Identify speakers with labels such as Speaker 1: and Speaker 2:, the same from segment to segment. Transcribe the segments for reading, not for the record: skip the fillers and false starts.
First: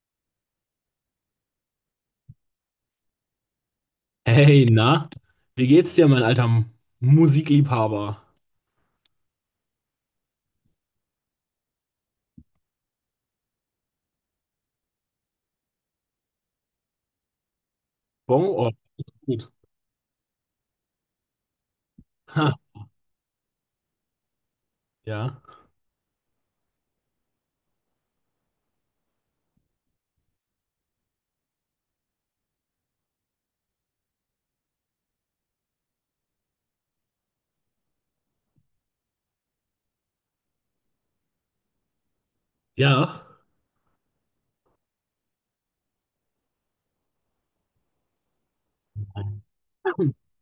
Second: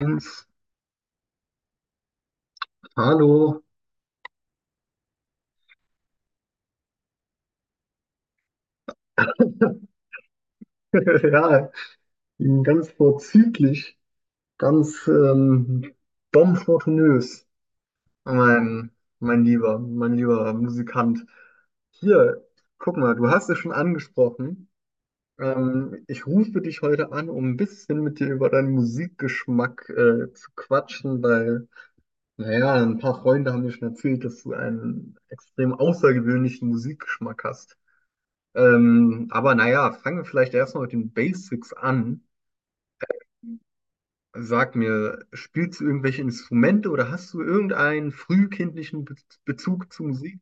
Speaker 1: Jens, hallo.
Speaker 2: Hey, na, wie geht's dir, mein alter Musikliebhaber?
Speaker 1: Ja, ganz vorzüglich, ganz bonfortunös,
Speaker 2: Bon, oh,
Speaker 1: mein,
Speaker 2: ist
Speaker 1: mein
Speaker 2: gut.
Speaker 1: lieber, mein lieber Musikant. Hier,
Speaker 2: Ha,
Speaker 1: guck mal, du hast es schon angesprochen.
Speaker 2: ja,
Speaker 1: Ich rufe dich heute an, um ein bisschen mit dir über deinen Musikgeschmack zu quatschen, weil, naja, ein paar Freunde haben mir schon erzählt, dass du einen extrem außergewöhnlichen Musikgeschmack hast. Aber naja, fangen wir vielleicht erstmal mit den Basics an.
Speaker 2: ja.
Speaker 1: Sag mir, spielst du irgendwelche Instrumente oder hast du irgendeinen frühkindlichen Be Bezug zu Musik?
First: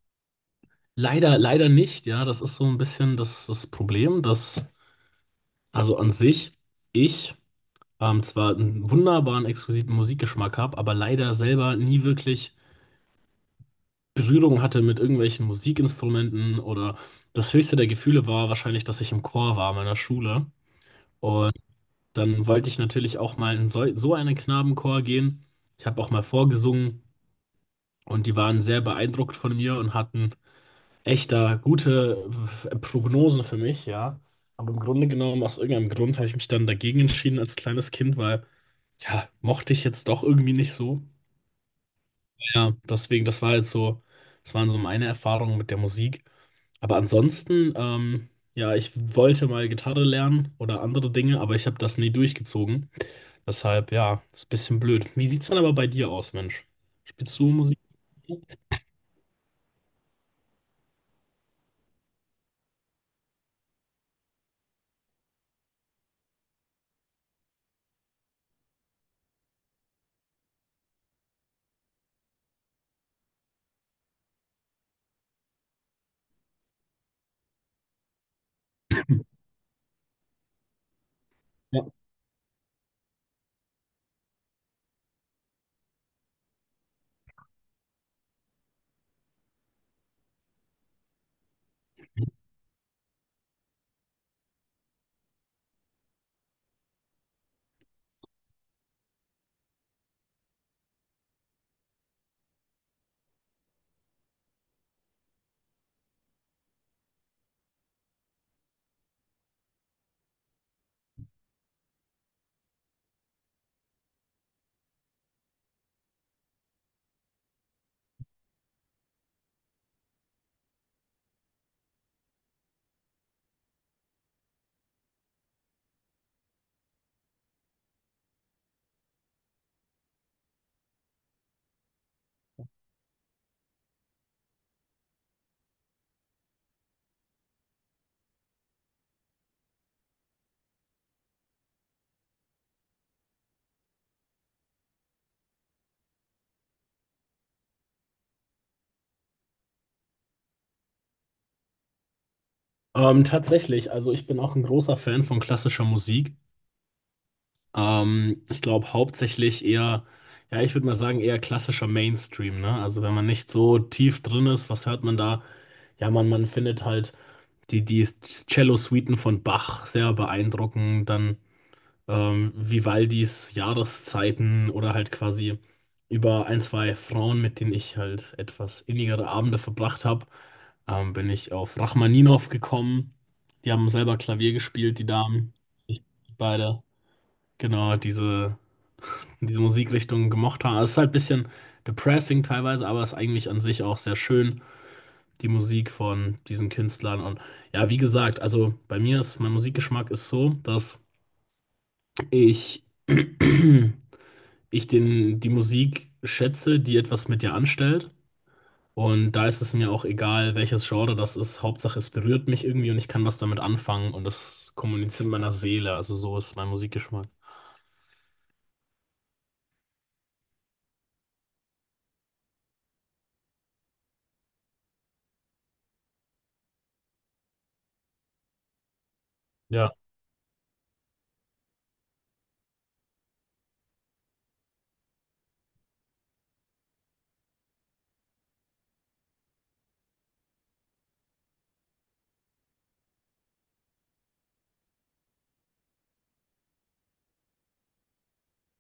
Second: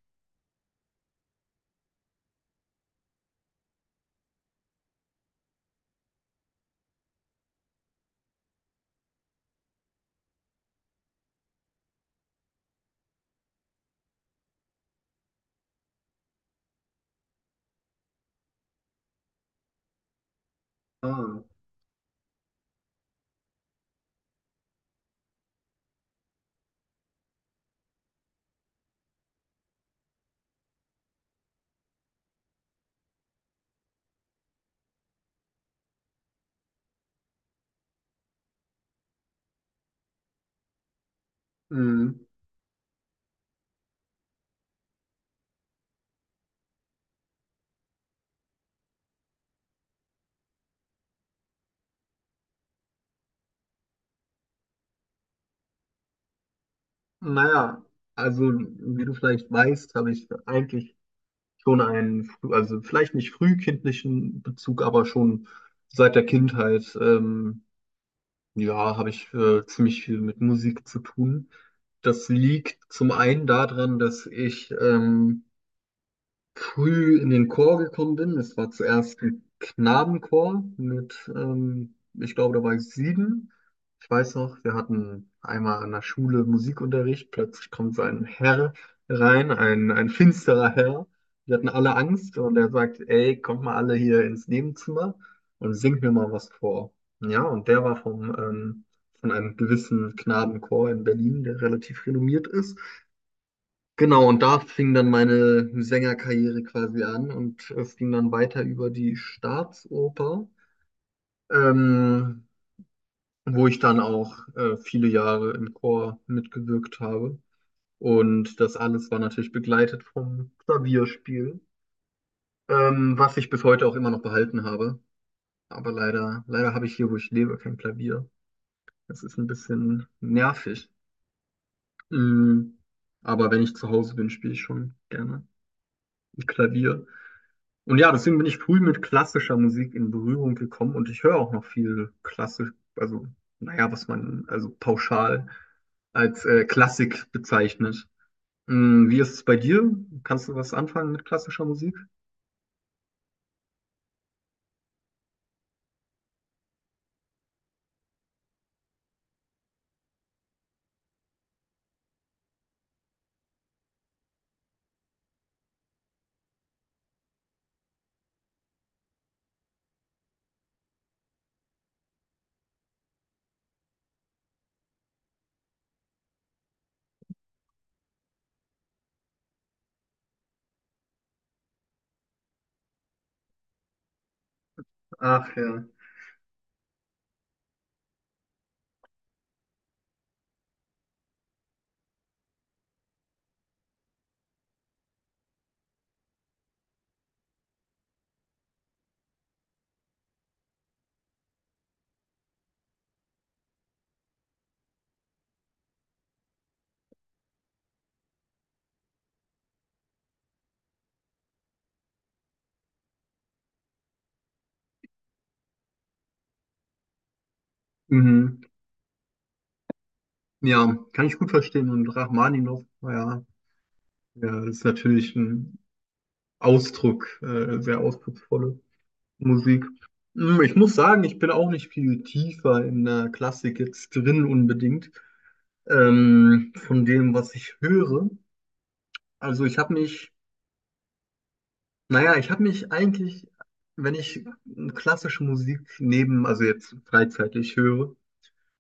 Speaker 2: Leider, leider nicht. Ja, das ist so ein bisschen das Problem, dass also an sich ich zwar einen wunderbaren, exquisiten Musikgeschmack habe, aber leider selber nie wirklich Berührung hatte mit irgendwelchen Musikinstrumenten oder das höchste der Gefühle war wahrscheinlich, dass ich im Chor war meiner Schule.
Speaker 1: Ah,
Speaker 2: Und dann wollte ich natürlich auch mal in so einen Knabenchor gehen. Ich habe auch mal vorgesungen und die waren sehr beeindruckt von mir und hatten echt da gute Prognosen für mich, ja. Aber im Grunde genommen, aus irgendeinem Grund habe ich mich dann dagegen entschieden als kleines Kind, weil, ja, mochte ich jetzt doch irgendwie nicht so.
Speaker 1: hm,
Speaker 2: Ja, deswegen, das war jetzt so, das waren so meine Erfahrungen mit der Musik. Aber ansonsten, ja, ich wollte mal Gitarre lernen oder andere Dinge, aber ich habe das nie durchgezogen. Deshalb, ja, ist ein bisschen blöd. Wie sieht's dann aber bei dir aus, Mensch? Spielst du Musik?
Speaker 1: naja, also wie du vielleicht weißt, habe ich eigentlich schon also vielleicht nicht frühkindlichen Bezug, aber schon seit der Kindheit, ja, habe ich ziemlich viel mit Musik zu tun. Das liegt zum einen daran, dass ich früh in den Chor gekommen bin. Es war zuerst ein Knabenchor mit,
Speaker 2: Ja.
Speaker 1: ich glaube, da war ich 7. Ich weiß noch, wir hatten einmal an der Schule Musikunterricht. Plötzlich kommt so ein Herr rein, ein finsterer Herr. Wir hatten alle Angst und er sagt, ey, kommt mal alle hier ins Nebenzimmer und singt mir mal was vor. Ja, und der war vom, von einem gewissen Knabenchor in Berlin, der relativ renommiert ist. Genau, und da fing dann meine Sängerkarriere quasi an und es ging dann weiter über die Staatsoper, ähm, wo ich dann auch viele Jahre im Chor mitgewirkt habe. Und das alles war natürlich begleitet vom Klavierspiel, was ich bis heute auch immer noch behalten habe. Aber leider, leider habe ich hier, wo ich lebe, kein Klavier. Das ist ein bisschen nervig. Mm. Aber wenn ich zu Hause bin, spiele ich schon gerne Klavier. Und ja, deswegen bin ich früh mit klassischer Musik in Berührung gekommen und ich höre auch noch viel klassisch, also naja, was man also pauschal als Klassik bezeichnet. Mm, wie ist es bei dir? Kannst du was anfangen mit klassischer Musik?
Speaker 2: Tatsächlich, also ich bin auch ein großer Fan von klassischer Musik. Ich glaube hauptsächlich eher, ja, ich würde mal sagen, eher klassischer Mainstream, ne? Also wenn man nicht so tief drin ist, was hört man da? Ja, man findet halt die Cello-Suiten von Bach sehr beeindruckend, dann Vivaldis Jahreszeiten oder halt quasi über ein, zwei Frauen, mit denen ich halt etwas innigere Abende verbracht habe, bin ich auf Rachmaninow gekommen. Die haben selber Klavier gespielt, die Damen.
Speaker 1: Ach ja.
Speaker 2: Ich beide. Genau, diese, diese Musikrichtung gemocht haben. Also es ist halt ein bisschen depressing teilweise, aber ist eigentlich an sich auch sehr schön, die Musik von diesen Künstlern. Und ja, wie gesagt, also bei mir ist mein Musikgeschmack ist so, dass ich ich den, die Musik schätze, die etwas mit dir anstellt. Und da ist es mir auch egal, welches Genre das ist. Hauptsache, es berührt mich irgendwie und ich kann was damit anfangen und das kommuniziert mit meiner Seele. Also so ist mein Musikgeschmack.
Speaker 1: Mhm. Ja, kann ich gut verstehen. Und Rachmaninow, naja, ja, ist natürlich ein Ausdruck, sehr ausdrucksvolle Musik.
Speaker 2: Ja.
Speaker 1: Mm, ich muss sagen, ich bin auch nicht viel tiefer in der Klassik jetzt drin unbedingt. Von dem, was ich höre. Also ich habe mich, naja, ich habe mich eigentlich, wenn ich klassische Musik neben, also jetzt freizeitig höre,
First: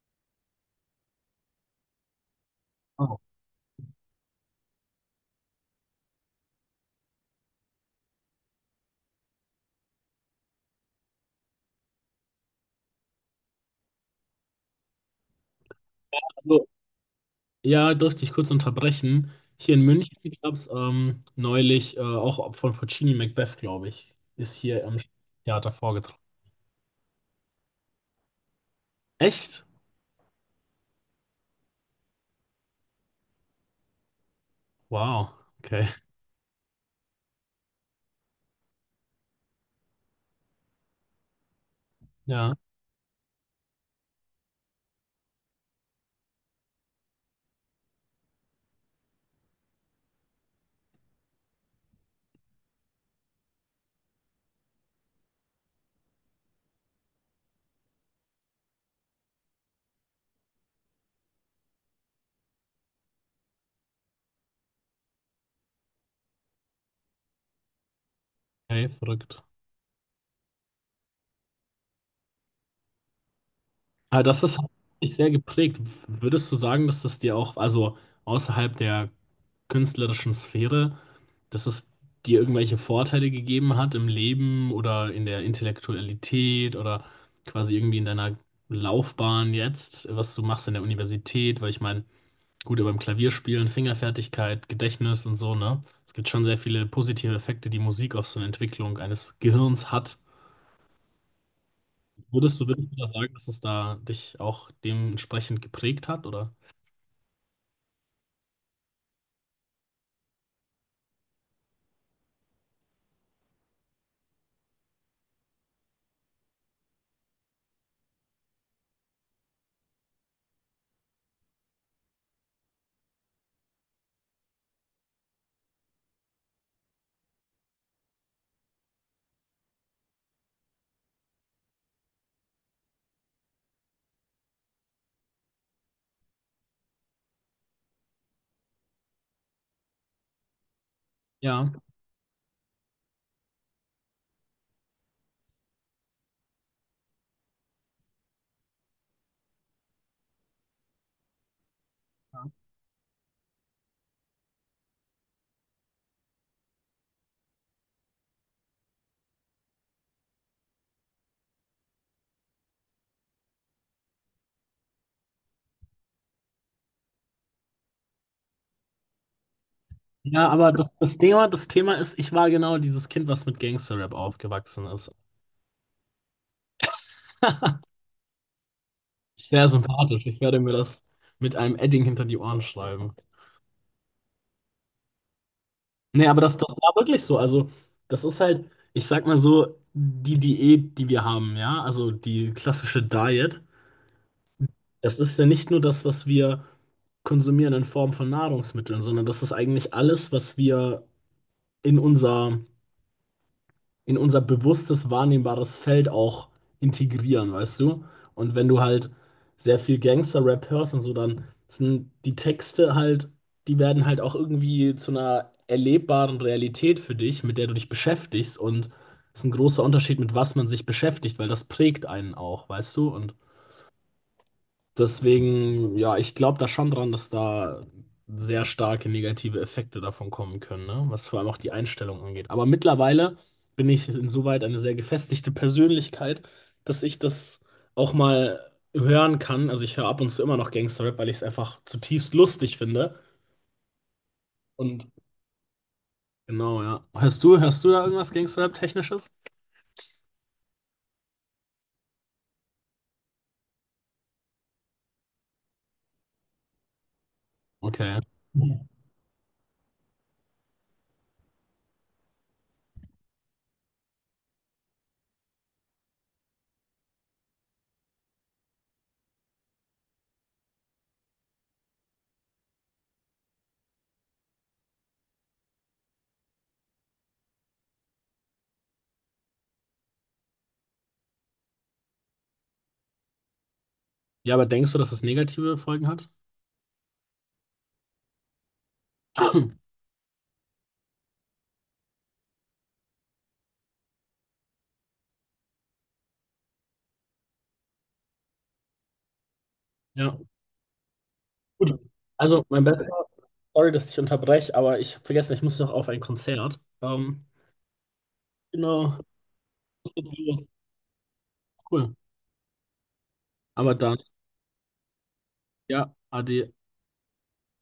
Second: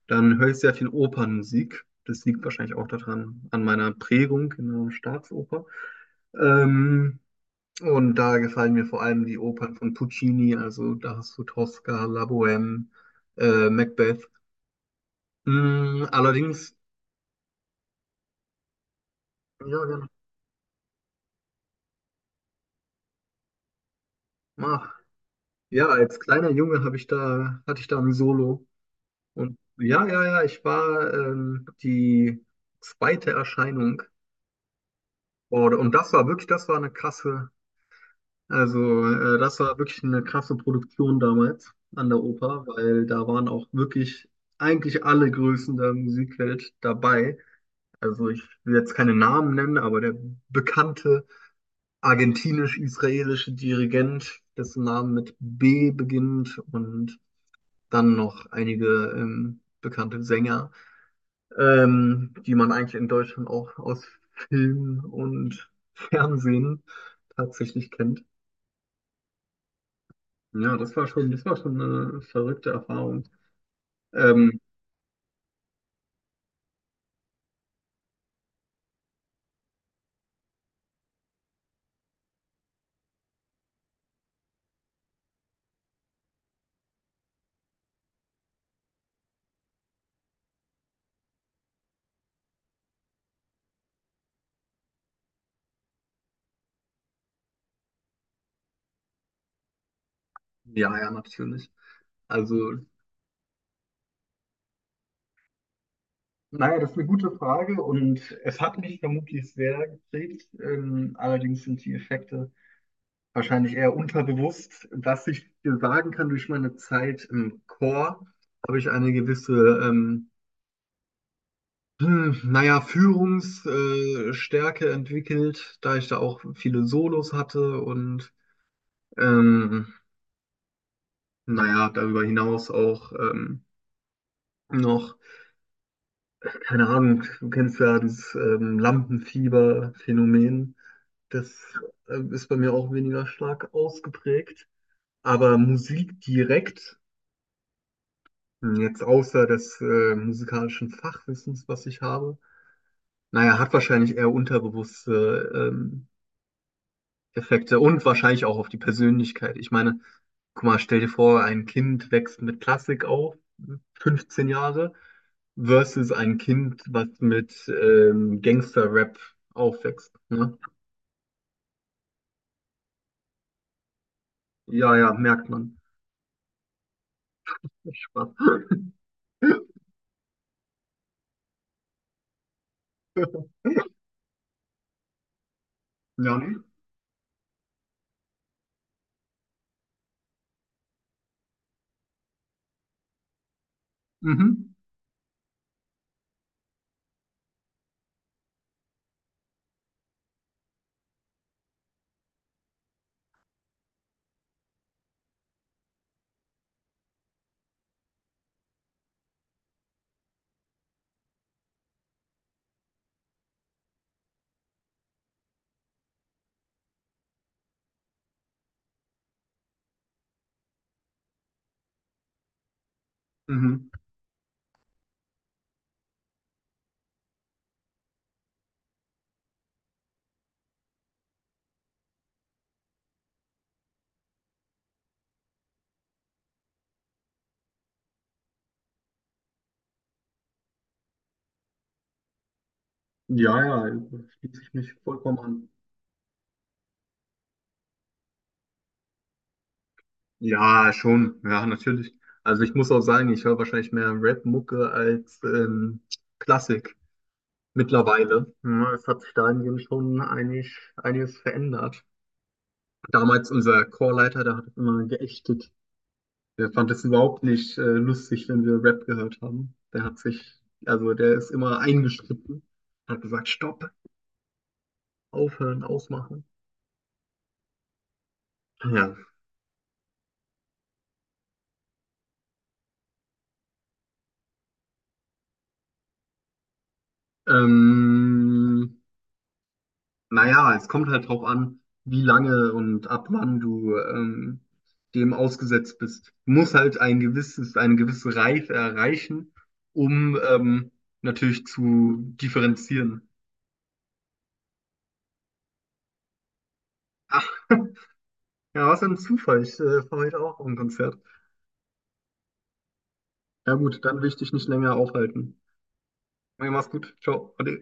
Speaker 1: dann höre ich sehr viel Opernmusik. Das liegt wahrscheinlich auch
Speaker 2: Oh.
Speaker 1: daran, an meiner Prägung in der Staatsoper. Ähm, und da gefallen mir vor allem die Opern von Puccini, also da hast du Tosca, La Bohème, Macbeth. Mm,
Speaker 2: Also,
Speaker 1: allerdings,
Speaker 2: ja, durfte ich kurz unterbrechen.
Speaker 1: ja,
Speaker 2: Hier in
Speaker 1: ja,
Speaker 2: München gab es neulich auch von Puccini Macbeth, glaube ich, ist hier
Speaker 1: ah,
Speaker 2: am Theater
Speaker 1: ja, als
Speaker 2: vorgetragen.
Speaker 1: kleiner Junge hatte ich da ein Solo. Und
Speaker 2: Echt?
Speaker 1: ja, ja, ja, ich war die zweite Erscheinung.
Speaker 2: Wow.
Speaker 1: Und,
Speaker 2: Okay.
Speaker 1: und das war wirklich, das war eine krasse, also das war wirklich eine krasse Produktion damals an der
Speaker 2: Ja,
Speaker 1: Oper, weil da waren auch wirklich eigentlich alle Größen der Musikwelt dabei. Also ich will jetzt keine Namen nennen, aber der bekannte argentinisch-israelische Dirigent, dessen Name mit B beginnt und dann noch einige bekannte Sänger. Die man eigentlich in Deutschland auch aus Film und Fernsehen tatsächlich kennt.
Speaker 2: okay, verrückt.
Speaker 1: Ja, das war schon eine verrückte Erfahrung.
Speaker 2: Aber das ist
Speaker 1: Ähm,
Speaker 2: hat dich sehr geprägt. Würdest du sagen, dass das dir auch, also außerhalb der künstlerischen Sphäre, dass es dir irgendwelche Vorteile gegeben hat im Leben oder in der Intellektualität oder quasi irgendwie in deiner Laufbahn jetzt, was du machst in der Universität? Weil ich meine, gut, beim Klavierspielen, Fingerfertigkeit, Gedächtnis und so, ne? Es gibt schon sehr viele positive Effekte, die Musik auf so eine Entwicklung eines Gehirns hat.
Speaker 1: ja, ja, natürlich.
Speaker 2: Würdest du,
Speaker 1: Also,
Speaker 2: würdest du da sagen, dass es da dich auch dementsprechend geprägt hat, oder?
Speaker 1: naja, das ist eine gute Frage und es hat mich vermutlich sehr geprägt. Allerdings sind die Effekte wahrscheinlich eher unterbewusst. Was ich dir sagen kann, durch meine Zeit im Chor habe ich eine gewisse ähm, hm, naja, Führungsstärke Stärke entwickelt, da ich da auch viele Solos hatte und ähm, naja, darüber hinaus auch noch, keine Ahnung, du kennst ja das Lampenfieber-Phänomen. Das
Speaker 2: Ja.
Speaker 1: ist bei mir auch weniger stark ausgeprägt. Aber Musik direkt, hm, jetzt außer des musikalischen Fachwissens, was ich habe, naja, hat wahrscheinlich eher unterbewusste Effekte und wahrscheinlich auch auf die Persönlichkeit. Ich meine, guck mal, stell dir vor, ein Kind wächst mit Klassik auf, 15 Jahre, versus ein Kind, was mit Gangster-Rap aufwächst.
Speaker 2: Ja,
Speaker 1: Ne?
Speaker 2: aber das Thema, das Thema ist, ich war genau dieses Kind, was mit Gangster-Rap aufgewachsen
Speaker 1: Ja, ja,
Speaker 2: ist.
Speaker 1: merkt man. Spaß.
Speaker 2: Sehr sympathisch. Ich werde mir das mit einem Edding hinter die Ohren schreiben. Nee,
Speaker 1: Ja,
Speaker 2: aber das,
Speaker 1: ne?
Speaker 2: das war wirklich so. Also, das ist halt, ich sag mal so, die Diät, die wir haben, ja, also die klassische Diet,
Speaker 1: Mhm.
Speaker 2: das ist ja nicht nur das, was wir konsumieren in Form von Nahrungsmitteln, sondern das ist eigentlich alles, was wir in unser in unser bewusstes, wahrnehmbares Feld auch integrieren, weißt du? Und wenn du halt sehr viel Gangster-Rap hörst und so, dann sind die Texte halt, die werden halt auch irgendwie zu einer erlebbaren Realität für dich, mit der du dich beschäftigst. Und es ist ein großer Unterschied, mit was man sich beschäftigt, weil das prägt einen auch, weißt du? Und
Speaker 1: Mhm.
Speaker 2: deswegen, ja, ich glaube da schon dran, dass da sehr starke negative Effekte davon kommen können, ne? Was vor allem auch die Einstellung angeht. Aber mittlerweile bin ich insoweit eine sehr gefestigte Persönlichkeit, dass ich das auch mal hören kann. Also ich höre ab und zu immer noch Gangsterrap, weil ich es einfach zutiefst lustig finde.
Speaker 1: Ja, ja, schließe ich mich
Speaker 2: Und
Speaker 1: vollkommen an.
Speaker 2: genau, ja. Hörst du da irgendwas Gangsterrap-Technisches?
Speaker 1: Ja, schon. Ja, natürlich. Also ich muss auch sagen, ich höre wahrscheinlich mehr Rap-Mucke als Klassik.
Speaker 2: Okay.
Speaker 1: Mittlerweile. Ja, es hat sich dahingehend schon einig, einiges verändert. Damals unser Chorleiter, der hat es immer geächtet. Der fand es überhaupt nicht lustig, wenn wir Rap gehört haben. Der hat sich, also der ist immer eingeschritten, hat gesagt, Stopp, aufhören, ausmachen. Ja.
Speaker 2: Ja, aber denkst du, dass es negative Folgen hat?
Speaker 1: Ähm, Naja, es kommt halt drauf an, wie lange und ab wann du dem ausgesetzt bist. Du musst halt ein gewisses, eine gewisse Reife erreichen, um
Speaker 2: Ja.
Speaker 1: natürlich
Speaker 2: Gut.
Speaker 1: zu
Speaker 2: Also mein Bester.
Speaker 1: differenzieren.
Speaker 2: Sorry, dass ich unterbreche, aber ich habe vergessen, ich muss noch auf ein Konzert.
Speaker 1: Ach, ja, was ein
Speaker 2: Genau.
Speaker 1: Zufall. Ich
Speaker 2: Das
Speaker 1: fahr
Speaker 2: wird
Speaker 1: heute auch auf
Speaker 2: so
Speaker 1: ein Konzert.
Speaker 2: cool.
Speaker 1: Ja
Speaker 2: Aber
Speaker 1: gut,
Speaker 2: dann,
Speaker 1: dann will ich dich nicht länger aufhalten.
Speaker 2: ja,
Speaker 1: Okay,
Speaker 2: ade.
Speaker 1: mach's gut. Ciao. Ade.